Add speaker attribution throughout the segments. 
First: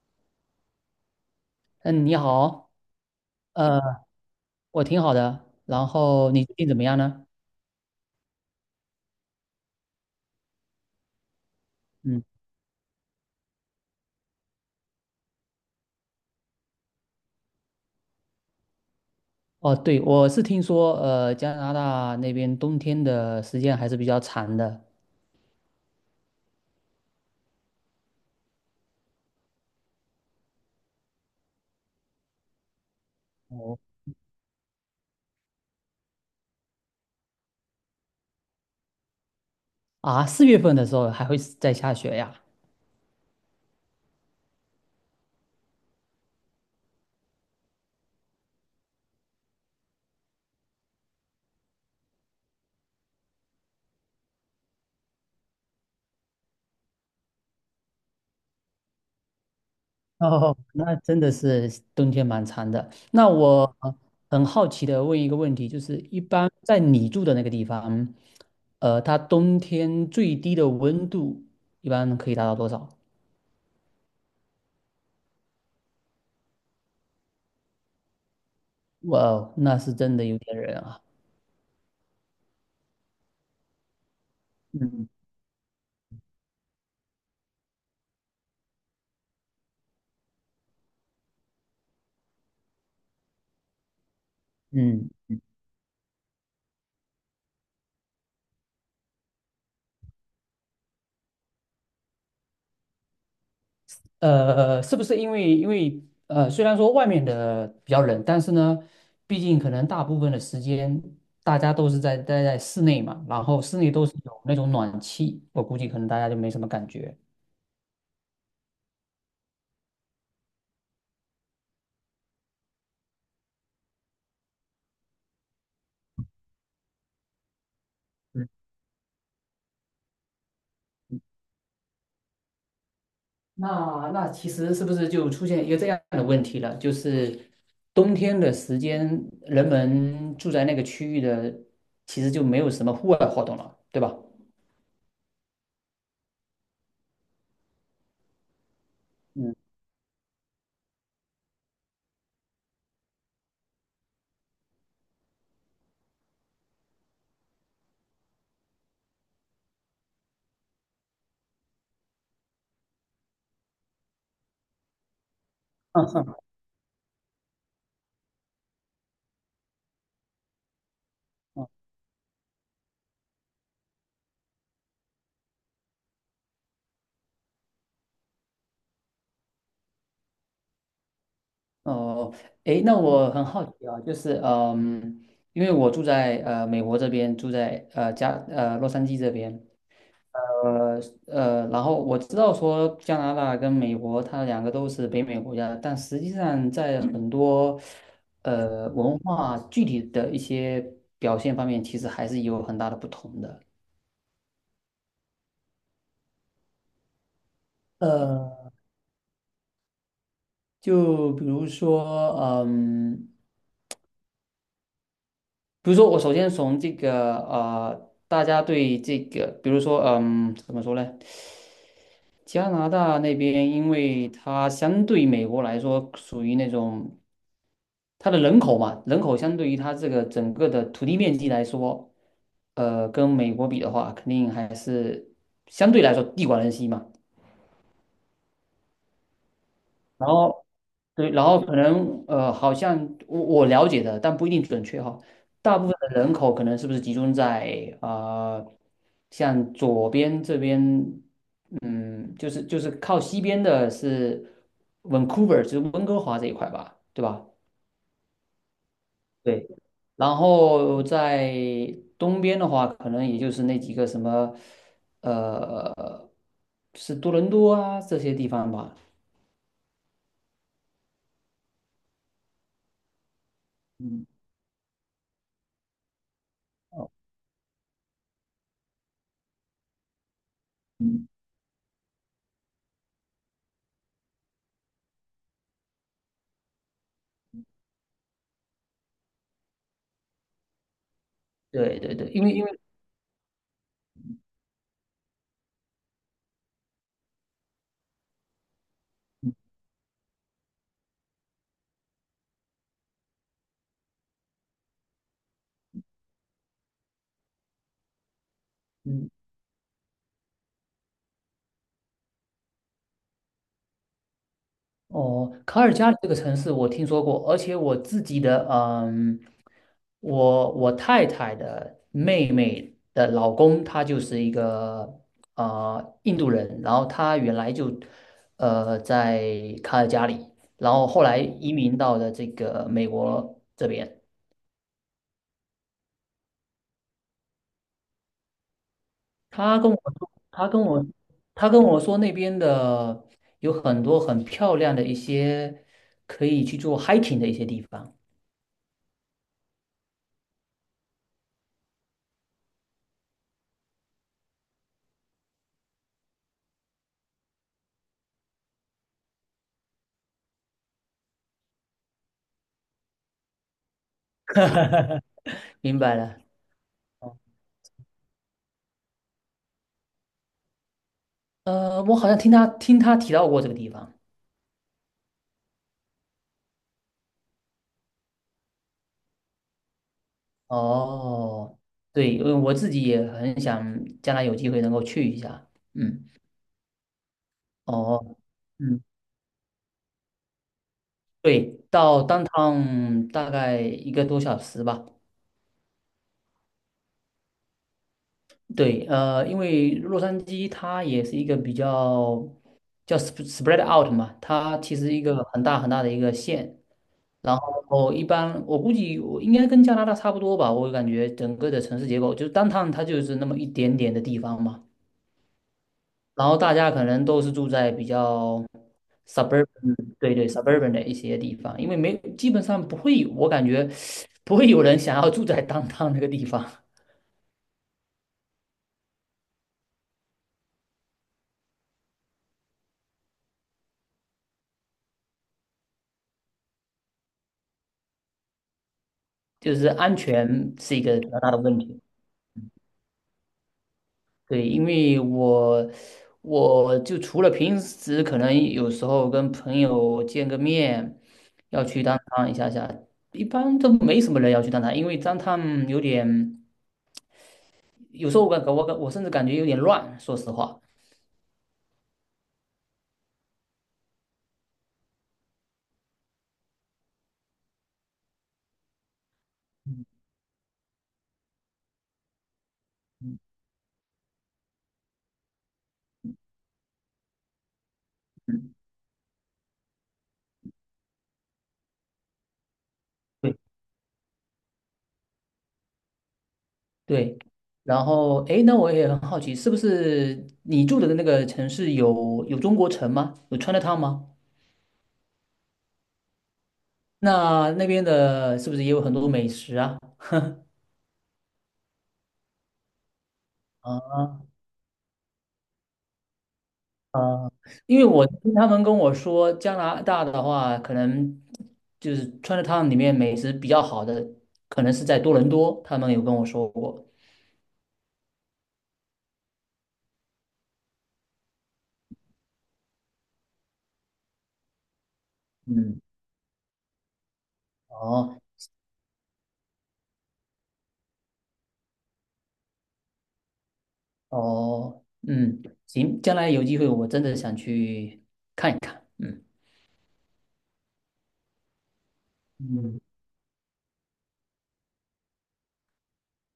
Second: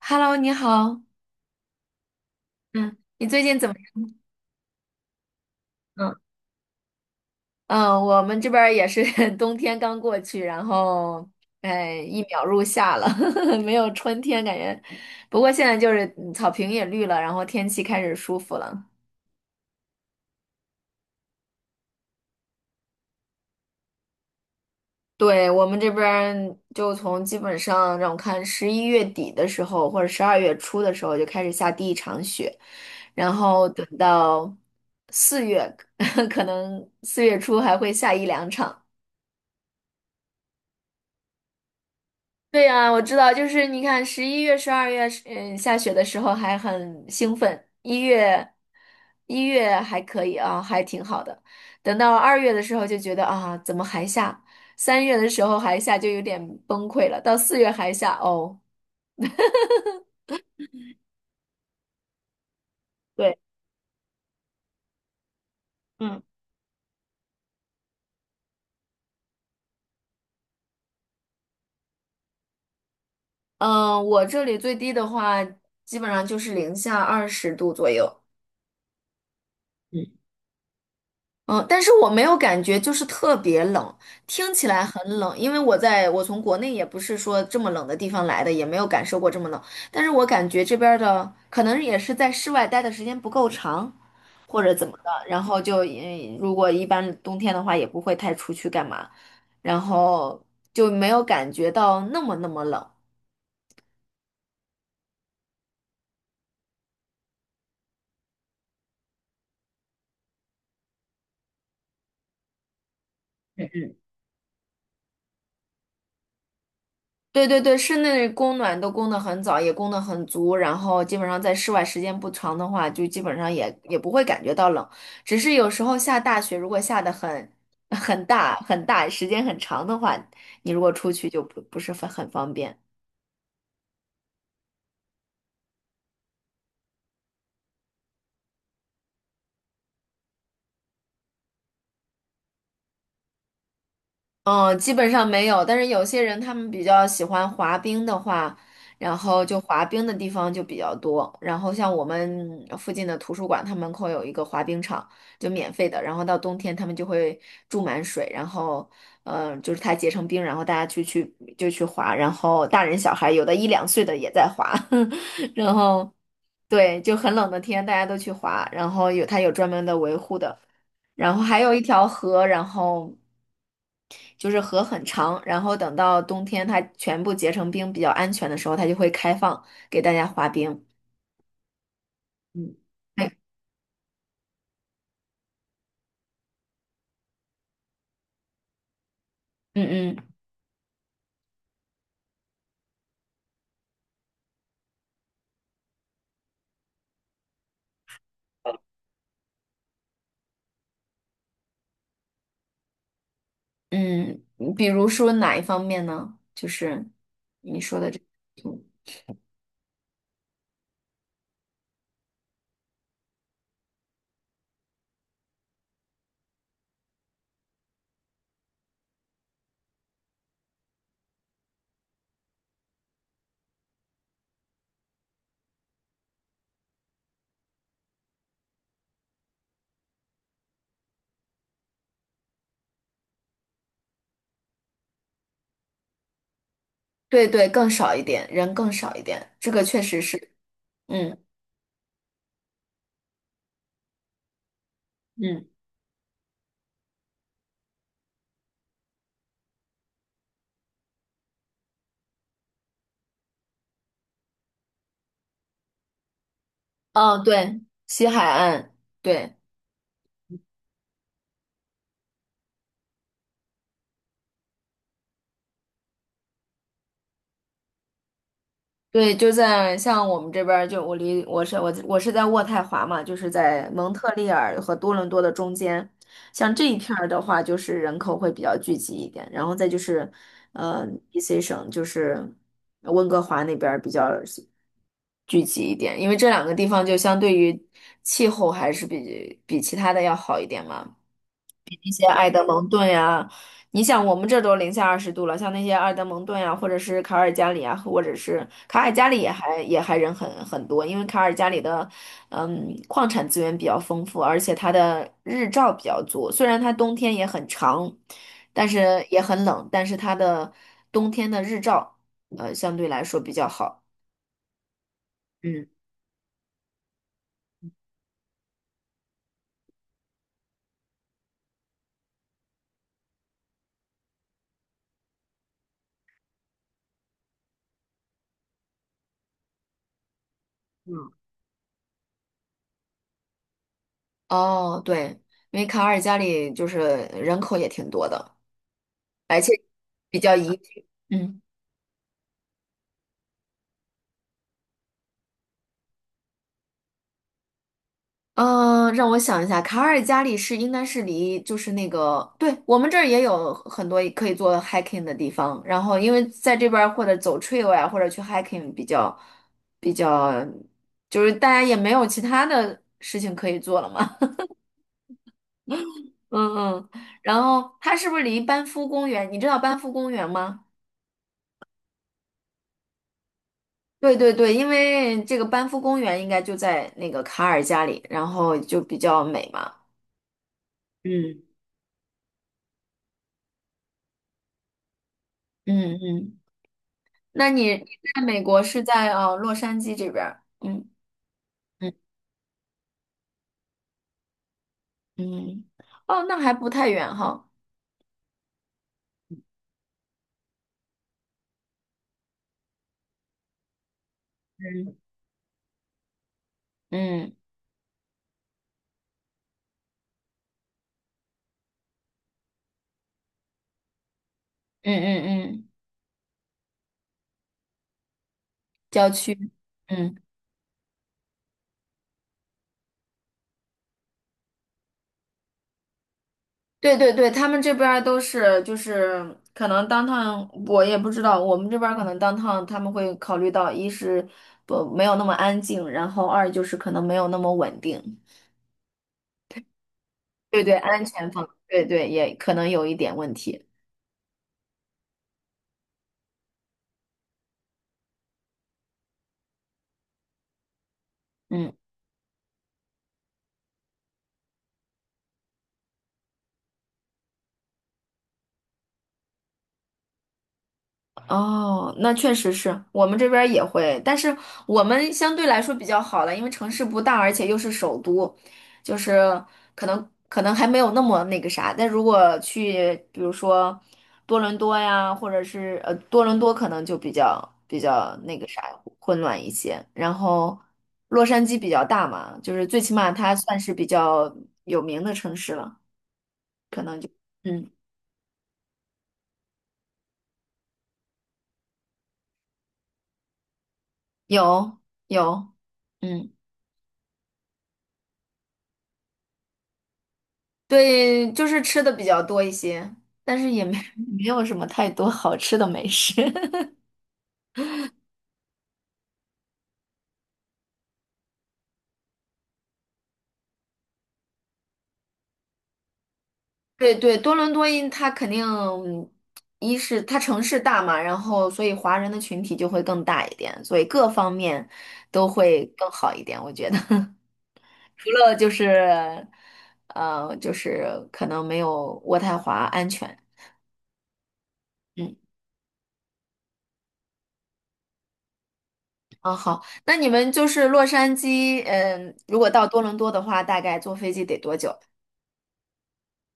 Speaker 1: Hello，你好。
Speaker 2: 嗯，你好，
Speaker 1: 嗯你最近怎么
Speaker 2: 呃，
Speaker 1: 样？
Speaker 2: 我挺好的。然
Speaker 1: 嗯，
Speaker 2: 后你最近怎么样呢？
Speaker 1: 嗯我们这边儿也是 冬天刚过去，然后，哎，一
Speaker 2: 嗯，
Speaker 1: 秒入夏了，没有春天感觉。不过现在就是草坪也绿了，然后天气开始舒服了。
Speaker 2: 哦，对，我是听说，加拿大那边冬天的时间还是比较长的。
Speaker 1: 对，我们这边儿就从基本上让我看十一月底的时候，或者十二月初的时候就开始下第一场雪，然后
Speaker 2: 哦，
Speaker 1: 等到四月，可能四月初还会下一两场。
Speaker 2: 啊，四月份的时候还会在下雪呀？
Speaker 1: 对呀，我知道，就是你看十一月、十二月，嗯，下雪的时候还很兴奋，一月还可以啊，还挺好的。等到二月的时候就觉得啊，怎么还下？三月的时候还下就有点崩溃了，到四月还下哦。
Speaker 2: 哦，那真的是冬天蛮长的。那
Speaker 1: 对。
Speaker 2: 我很好奇的问一个问题，就是一
Speaker 1: 嗯，
Speaker 2: 般在你住的那个地方，它冬天最低的温度一般可以达到多少？
Speaker 1: 嗯，我这里最低的话，基本上就是零下二十度左右。
Speaker 2: 哇哦，那是真
Speaker 1: 嗯。
Speaker 2: 的有点冷啊。
Speaker 1: 嗯，但是我没有感觉就是特别冷，听起来很
Speaker 2: 嗯
Speaker 1: 冷，因为我从国内也不是说这么冷的地方来的，也没有感受过这么冷。但是我感觉这边儿的可能也是在室外待的时间不够长，或者怎么
Speaker 2: 嗯。
Speaker 1: 的，然后就如果一般冬天的话也不会太出去干嘛，然后就没有感觉到那么冷。
Speaker 2: 是不是因为虽然说外面的比较冷，但是呢，毕竟可能大部分的时间大家都是在待在室内嘛，然后室内
Speaker 1: 嗯，
Speaker 2: 都是有那种暖气，我估计可能大家就没什么感觉。
Speaker 1: 对对对，室内供暖都供得很早，也供得很足，然后基本上在室外时间不长的话，就基本上也不会感觉到冷。只是有时候下大雪，如果下的很很
Speaker 2: 嗯，
Speaker 1: 大很大，时间很长的话，你如果出去就不是很方便。
Speaker 2: 那其实是不是就出现一个这样的问题了？就是冬天的时间，人们住在那个区域的，其实就没有什么户外活动了，对吧？
Speaker 1: 嗯，基本上没有，但是有些人他们比较喜欢滑冰的话，然后
Speaker 2: 嗯，
Speaker 1: 就滑冰的地方就比较多。然后像我们附近的图书馆，它门口有一个滑冰场，就免费的。然后到冬天他们就会注满水，然后就是它结成冰，然后大家去就去滑。然后大人小孩有的一两岁的也在滑，然
Speaker 2: 嗯
Speaker 1: 后
Speaker 2: 嗯。
Speaker 1: 对，就很冷的天大家都去滑，然后有它有专门的维护的。然后还有一条河，然后就是河很长，然后等到冬天它全部结成冰比较安全的时候，它就会开放给大家滑冰。
Speaker 2: 哦，
Speaker 1: 嗯，
Speaker 2: 诶，那我
Speaker 1: 哎
Speaker 2: 很好奇啊，就是嗯，因为我住在美国这边，住在呃加呃洛杉矶这边，
Speaker 1: 嗯嗯
Speaker 2: 呃然后我知道说加拿大跟美国它两个都是北美国家，但实际上在很多文化具体的一些表现方面，其实还是有很大的不同的。
Speaker 1: 嗯比如说哪一方面呢？就是
Speaker 2: 呃，就比如说，嗯。比如说，我首先从这个大家对这个，比如说，怎么说呢？加拿大那边，因为它相对美国来说，属于那种它的人口嘛，人口相对于它这个整个的土地面积来说，跟美国比的话，肯定还是相对来说地广人稀嘛。
Speaker 1: 对对，更少一点，人更少一点，这个确实
Speaker 2: 然
Speaker 1: 是，
Speaker 2: 后对，
Speaker 1: 嗯
Speaker 2: 然后可能好像我了解的，但不一定准确哈。
Speaker 1: 嗯，
Speaker 2: 大部分的人口可能是不是集中在像左边这边，嗯，就是靠西边的是 Vancouver，就是温哥华这一块吧，对
Speaker 1: 哦
Speaker 2: 吧？
Speaker 1: 对，西海岸，对。
Speaker 2: 对。然后在东边的话，可能也就是那几个什么，呃，是多伦多啊这些地方吧。
Speaker 1: 对，就在像我们这边儿，就我离我是我我是在渥太华嘛，就是在蒙
Speaker 2: 嗯。
Speaker 1: 特利尔和多伦多的中间。像这一
Speaker 2: 哦
Speaker 1: 片儿的话，就是人口会比较聚集一点，然后再就是，呃
Speaker 2: 嗯
Speaker 1: ，BC 省就是温哥华那边儿比较聚集一点，因为这两个地方就相对于气候还是比其他的要好一点嘛。
Speaker 2: 对
Speaker 1: 一
Speaker 2: 对
Speaker 1: 些
Speaker 2: 对，因
Speaker 1: 埃
Speaker 2: 为因
Speaker 1: 德
Speaker 2: 为
Speaker 1: 蒙顿呀、你想我们这儿都零下二十度了，像那些埃德蒙顿呀、或者是卡尔加里啊，或者是卡尔加里也还人很多，因为卡尔加里的矿产资源比较丰富，而且它的日照比较足，虽然它冬天也很长，但是
Speaker 2: 嗯，
Speaker 1: 也很冷，但是它的冬天的日照相对来说比较好，
Speaker 2: 哦，卡
Speaker 1: 嗯，
Speaker 2: 尔加里这个城市我听说过，而且我自己的，我太太的妹妹的老公，他就是一个印度人，然后他原来就在卡尔加里，然后后来移民到了这个美国这边。
Speaker 1: 哦对，因为卡尔加里就是人口也挺多的，而且
Speaker 2: 他跟我说，
Speaker 1: 比较
Speaker 2: 他
Speaker 1: 宜
Speaker 2: 跟我
Speaker 1: 居，嗯。
Speaker 2: 他跟我说那边的有很多很漂亮的一些可以去做 hiking 的一些地方，
Speaker 1: 嗯，让我想一下，卡尔加里是应该是离就是那个，对，我们这儿也有很多可以做 hiking 的地方，然后因为在这边儿或者走 trail 呀，或者去 hiking 比较比较，就是大家也没有其他的事情可以做了嘛，
Speaker 2: 明白 了。
Speaker 1: 嗯嗯，然后它是不是离班夫公园？你知道班夫公园吗？
Speaker 2: 我好像听他提到过这个地方。
Speaker 1: 对对对，因为这个班夫公园应该就在那个卡尔加里，然后就比较美嘛，嗯，
Speaker 2: 哦，对，因为我自己也很想将来有机会能够去一下。
Speaker 1: 嗯
Speaker 2: 嗯，
Speaker 1: 嗯。那你
Speaker 2: 哦，
Speaker 1: 在美国是
Speaker 2: 嗯，
Speaker 1: 在洛杉矶这边儿？嗯
Speaker 2: 对，
Speaker 1: 嗯
Speaker 2: 到当趟大概一个多小时吧。
Speaker 1: 嗯，哦，那还不太远哈。
Speaker 2: 对，因为洛杉矶它也是一个比较叫 spread out 嘛，它其实
Speaker 1: 嗯
Speaker 2: 一个很大很大的一个县。
Speaker 1: 嗯
Speaker 2: 然后一般我估计我应该跟加拿大差不多吧，我感觉整个的城市结构就是当趟它就是那么一点点的地方嘛。
Speaker 1: 嗯嗯嗯，
Speaker 2: 然后大家可能都是住在比较
Speaker 1: 郊
Speaker 2: suburban，
Speaker 1: 区。
Speaker 2: 对
Speaker 1: 嗯，
Speaker 2: 对 suburban 的一些地方，因为没基本上不会有，我感觉不会有人想要住在 downtown 那个地方，
Speaker 1: 对对对，他们这边儿都是就是可能当趟我也不知道，我们这边儿可能当趟他们会考虑到一是不没有那么安静，然后二就是可能没有那么稳定。
Speaker 2: 就是安全
Speaker 1: 对对，
Speaker 2: 是一个
Speaker 1: 安
Speaker 2: 比较
Speaker 1: 全
Speaker 2: 大的
Speaker 1: 方，
Speaker 2: 问题。
Speaker 1: 对对，也可能有一点问题。
Speaker 2: 对，因为我就除了平时可能有时候跟朋友见个面，要
Speaker 1: 嗯。
Speaker 2: 去当趟一下下，一般都没什么人要去当趟因为当趟有点有时候我甚至感觉有点乱，说实话。
Speaker 1: 哦，那确实是我们这边儿也会，但是我们相对来说比较好了，因为城市不大，而且又是首都，就是可能还没有那么那个啥。但如果去，比如说多伦多呀，或者是呃多伦多，可能就比较那个啥混乱一些。然后洛杉矶比较大嘛，就是最起码它算是比较有名的城市了。
Speaker 2: 对，
Speaker 1: 嗯，
Speaker 2: 然后哎，诶那我也很好奇，是不是你住的那个城市有中国城吗？有 Chinatown 吗？
Speaker 1: 有有，嗯。
Speaker 2: 那那边的是不是也有很多美食啊？
Speaker 1: 对，就是吃的比较多一些，但是也没
Speaker 2: 啊
Speaker 1: 没有什么太多好吃的美食。
Speaker 2: 啊，因为我听他们跟我说，加拿大的话，可能就是 Chinatown 里面美食比较好的，可能是在多伦多，他们有跟我说过。
Speaker 1: 对对，多伦多因它肯定，一是它城市大嘛，然后所以华人的群体就会更大一点，所以各方面都会
Speaker 2: 嗯，
Speaker 1: 更好一点，我觉得。除
Speaker 2: 哦
Speaker 1: 了就是，就是可能没有渥太华安全。
Speaker 2: 哦，
Speaker 1: 嗯，
Speaker 2: 嗯，行，将来有机会我真的想去看一看。嗯。
Speaker 1: 啊好，那你们就是洛杉矶，嗯，如果到
Speaker 2: 嗯。
Speaker 1: 多伦多的话，大概坐飞机得多久？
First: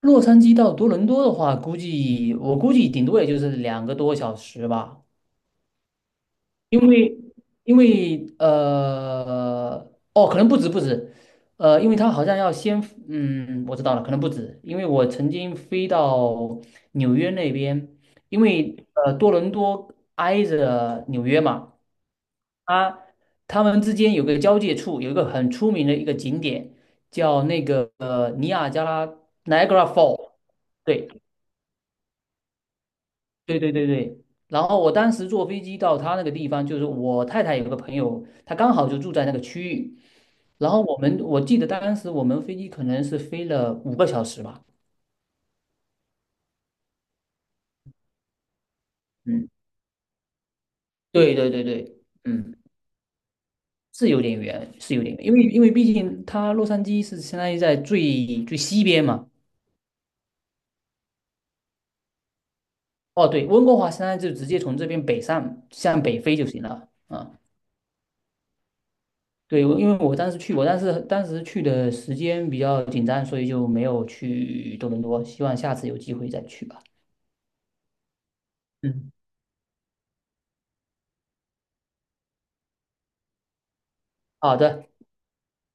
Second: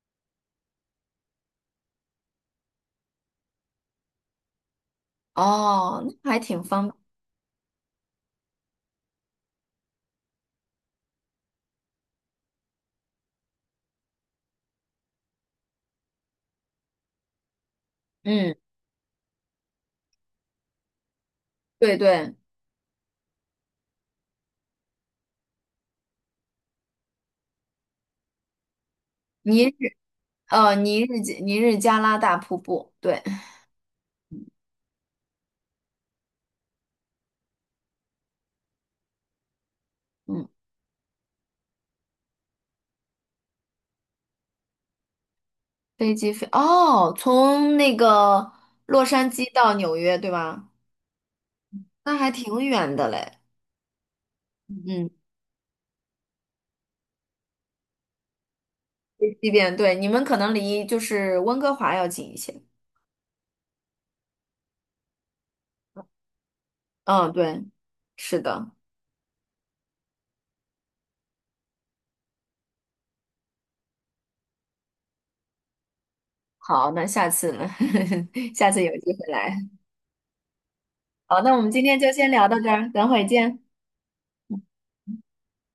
Speaker 2: 洛杉矶到多伦多的话，估计我估计顶多也就是2个多小时吧，
Speaker 1: 哦，那还挺方
Speaker 2: 因
Speaker 1: 便。
Speaker 2: 为因为哦，可能不止不止，因为它好像要先嗯，我知道了，可能不止，因为我曾经飞到纽约那边，因
Speaker 1: 嗯，
Speaker 2: 为多伦多挨着纽约嘛，
Speaker 1: 对对，
Speaker 2: 它他们之间有个交界处，有一个很出名的一个景点叫那个尼亚加拉
Speaker 1: 尼
Speaker 2: Niagara
Speaker 1: 日
Speaker 2: Fall。对，
Speaker 1: 尼日加拉大瀑布，对，
Speaker 2: 对对对对，然后我当时坐飞机到他那个地方，就是我太太有个朋友，他刚好就住在那个区域，
Speaker 1: 嗯，
Speaker 2: 然后我记得当时我们飞机可能是飞了5个小时吧，
Speaker 1: 飞机飞哦，从那个洛杉
Speaker 2: 嗯，
Speaker 1: 矶到纽约，对吧？
Speaker 2: 对对对对，
Speaker 1: 那还
Speaker 2: 嗯，
Speaker 1: 挺远的嘞。
Speaker 2: 是有点远，是有
Speaker 1: 嗯，
Speaker 2: 点远，因为毕竟它洛杉矶是相当于在最最西边嘛，
Speaker 1: 飞机边对，你们可能离就是温哥华要近一些。
Speaker 2: 哦对，温哥华相当于就直接从这边北上向北飞就行了，
Speaker 1: 嗯，
Speaker 2: 啊、
Speaker 1: 对，是的。
Speaker 2: 对，因为我当时去，过，但是当时去的时间比较紧张，所以就没有去多伦多。希望下次有机会再去吧。
Speaker 1: 好，那下次呢？下次有
Speaker 2: 嗯，
Speaker 1: 机会来。好，那我们今天就先聊到这儿，等会儿见。
Speaker 2: 好的。